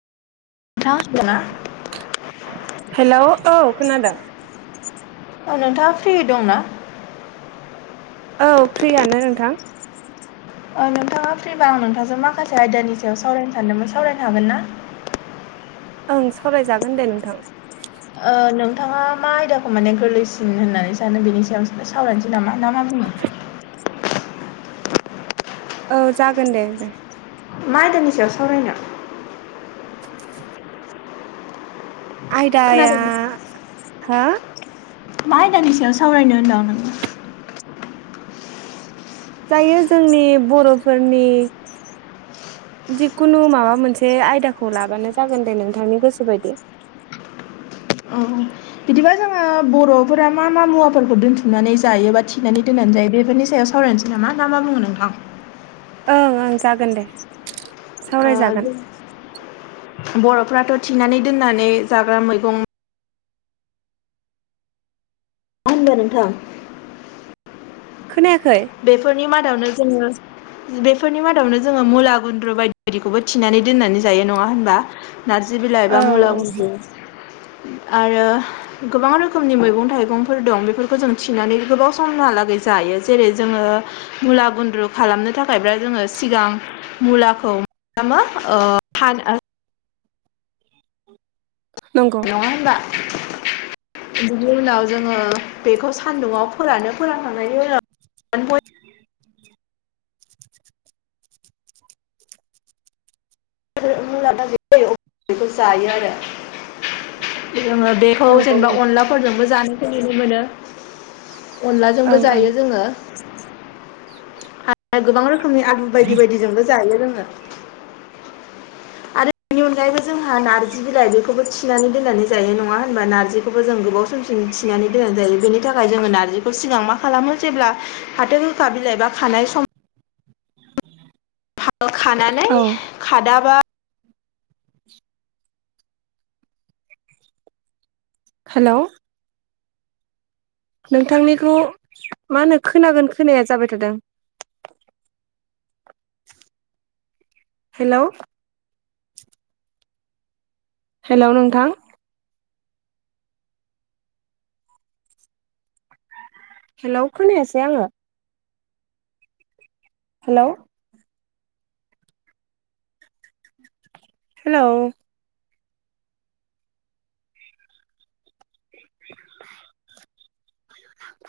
[unintelligible] Hello औ खोनादों अ नोंथाङा फ्रि दंना? औ फ्रियानो नोंथां। औ नोंथाङा फ्रिबा आं नोंथांजों माखासे आयदानि सायाव सावरायनो सानदोंमोन सावरायनो हागोन ना? ओं सावरायजागोन दे नोंथां। ओ नोंथाङा मा आयदाखौ माने गोरलैसिन होननानै सानो बिनि सायाव सावरायनोसै नामा ना मा बुङो? औ जागोन दे दे। मा आयदानि सायाव सावरायनो? [unintelligible] आयदाया खोनादों हा। मा आयदानि सायाव सावरायनो होनदों आं नोंथां? दायो जोंनि बर'फोरनि जिकुनु माबा मोनसे आयदाखौ लाबानो जागोन दे नोंथांनि गोसोबायदि। औ। बिदिबा जोङो बर'फोरा मा मा मुवाफोरखौ दोनथुमनानै जायो बा थिनानै दोननानै जायो बेफोरनि सायाव सावरायनोसै नामा बुङो नोंथां? ओं ओं जागोन दे सावरायजागोन बर'फ्राथ' थिनानै दोननानै जाग्रा मैगं मा होनबा नोंथां खोनायाखै? बेफोरनि मादावनो जोङो बेफोरनि मादावनो जोङो मुला गुन्द्रु बायदि बायदिखौबो थिनानै दोननानै जायो नङा होनबा? नारजि बिलाइ ए बा औ मुला औ [unintelligible] आरो गोबां रोखोमनि मैगं थाइगंफोर दं बेफोरखौ जों थिनानै गोबाव समहालागै जायो जेरै जोङो गुला गुन्द्रु खालामनो थाखायब्ला जोङो सिगां मुलाखौ [unintelligible] नंगौ [unintelligible] बिनि उनाव जोङो बेखौ सान्दुङाव फोरानो फोरानखांनायनि उनाव [unintelligible] बेखौ जायो आरो। जोङो बेखौ नंगौ जेनेबा औ अनलाफोरजोंबो जानो फैनो मोनो। अनलाजोंबो ओं ओं जायो जोङो [inaudible] आरो गोबां रोखोमनि आगु बायदि बायदिजोंबो जायो रोङो। बेनि अनगायैबो जोंहा नार्जि बिलाइ बेखौबो थिनानै दोननानै जायो नङा होनबा नारजि बे खौबो जों गोबाव समसि थिनानै दोननाय जायो बेनि थाखाय जोङो नारजिखौ सिगां मा खालामो जेब्ला फाथो गोखा बिलाइ बा खानाय सम [unintelligible] खानानै औ खादाबा हेल' नोंथांनिखौ मा होनो खोनागोन खोनाया जाबाय थादों हेल' हेल' नोंथां? हेल' खोनायासै आङो हेल' हेल' [inaudible]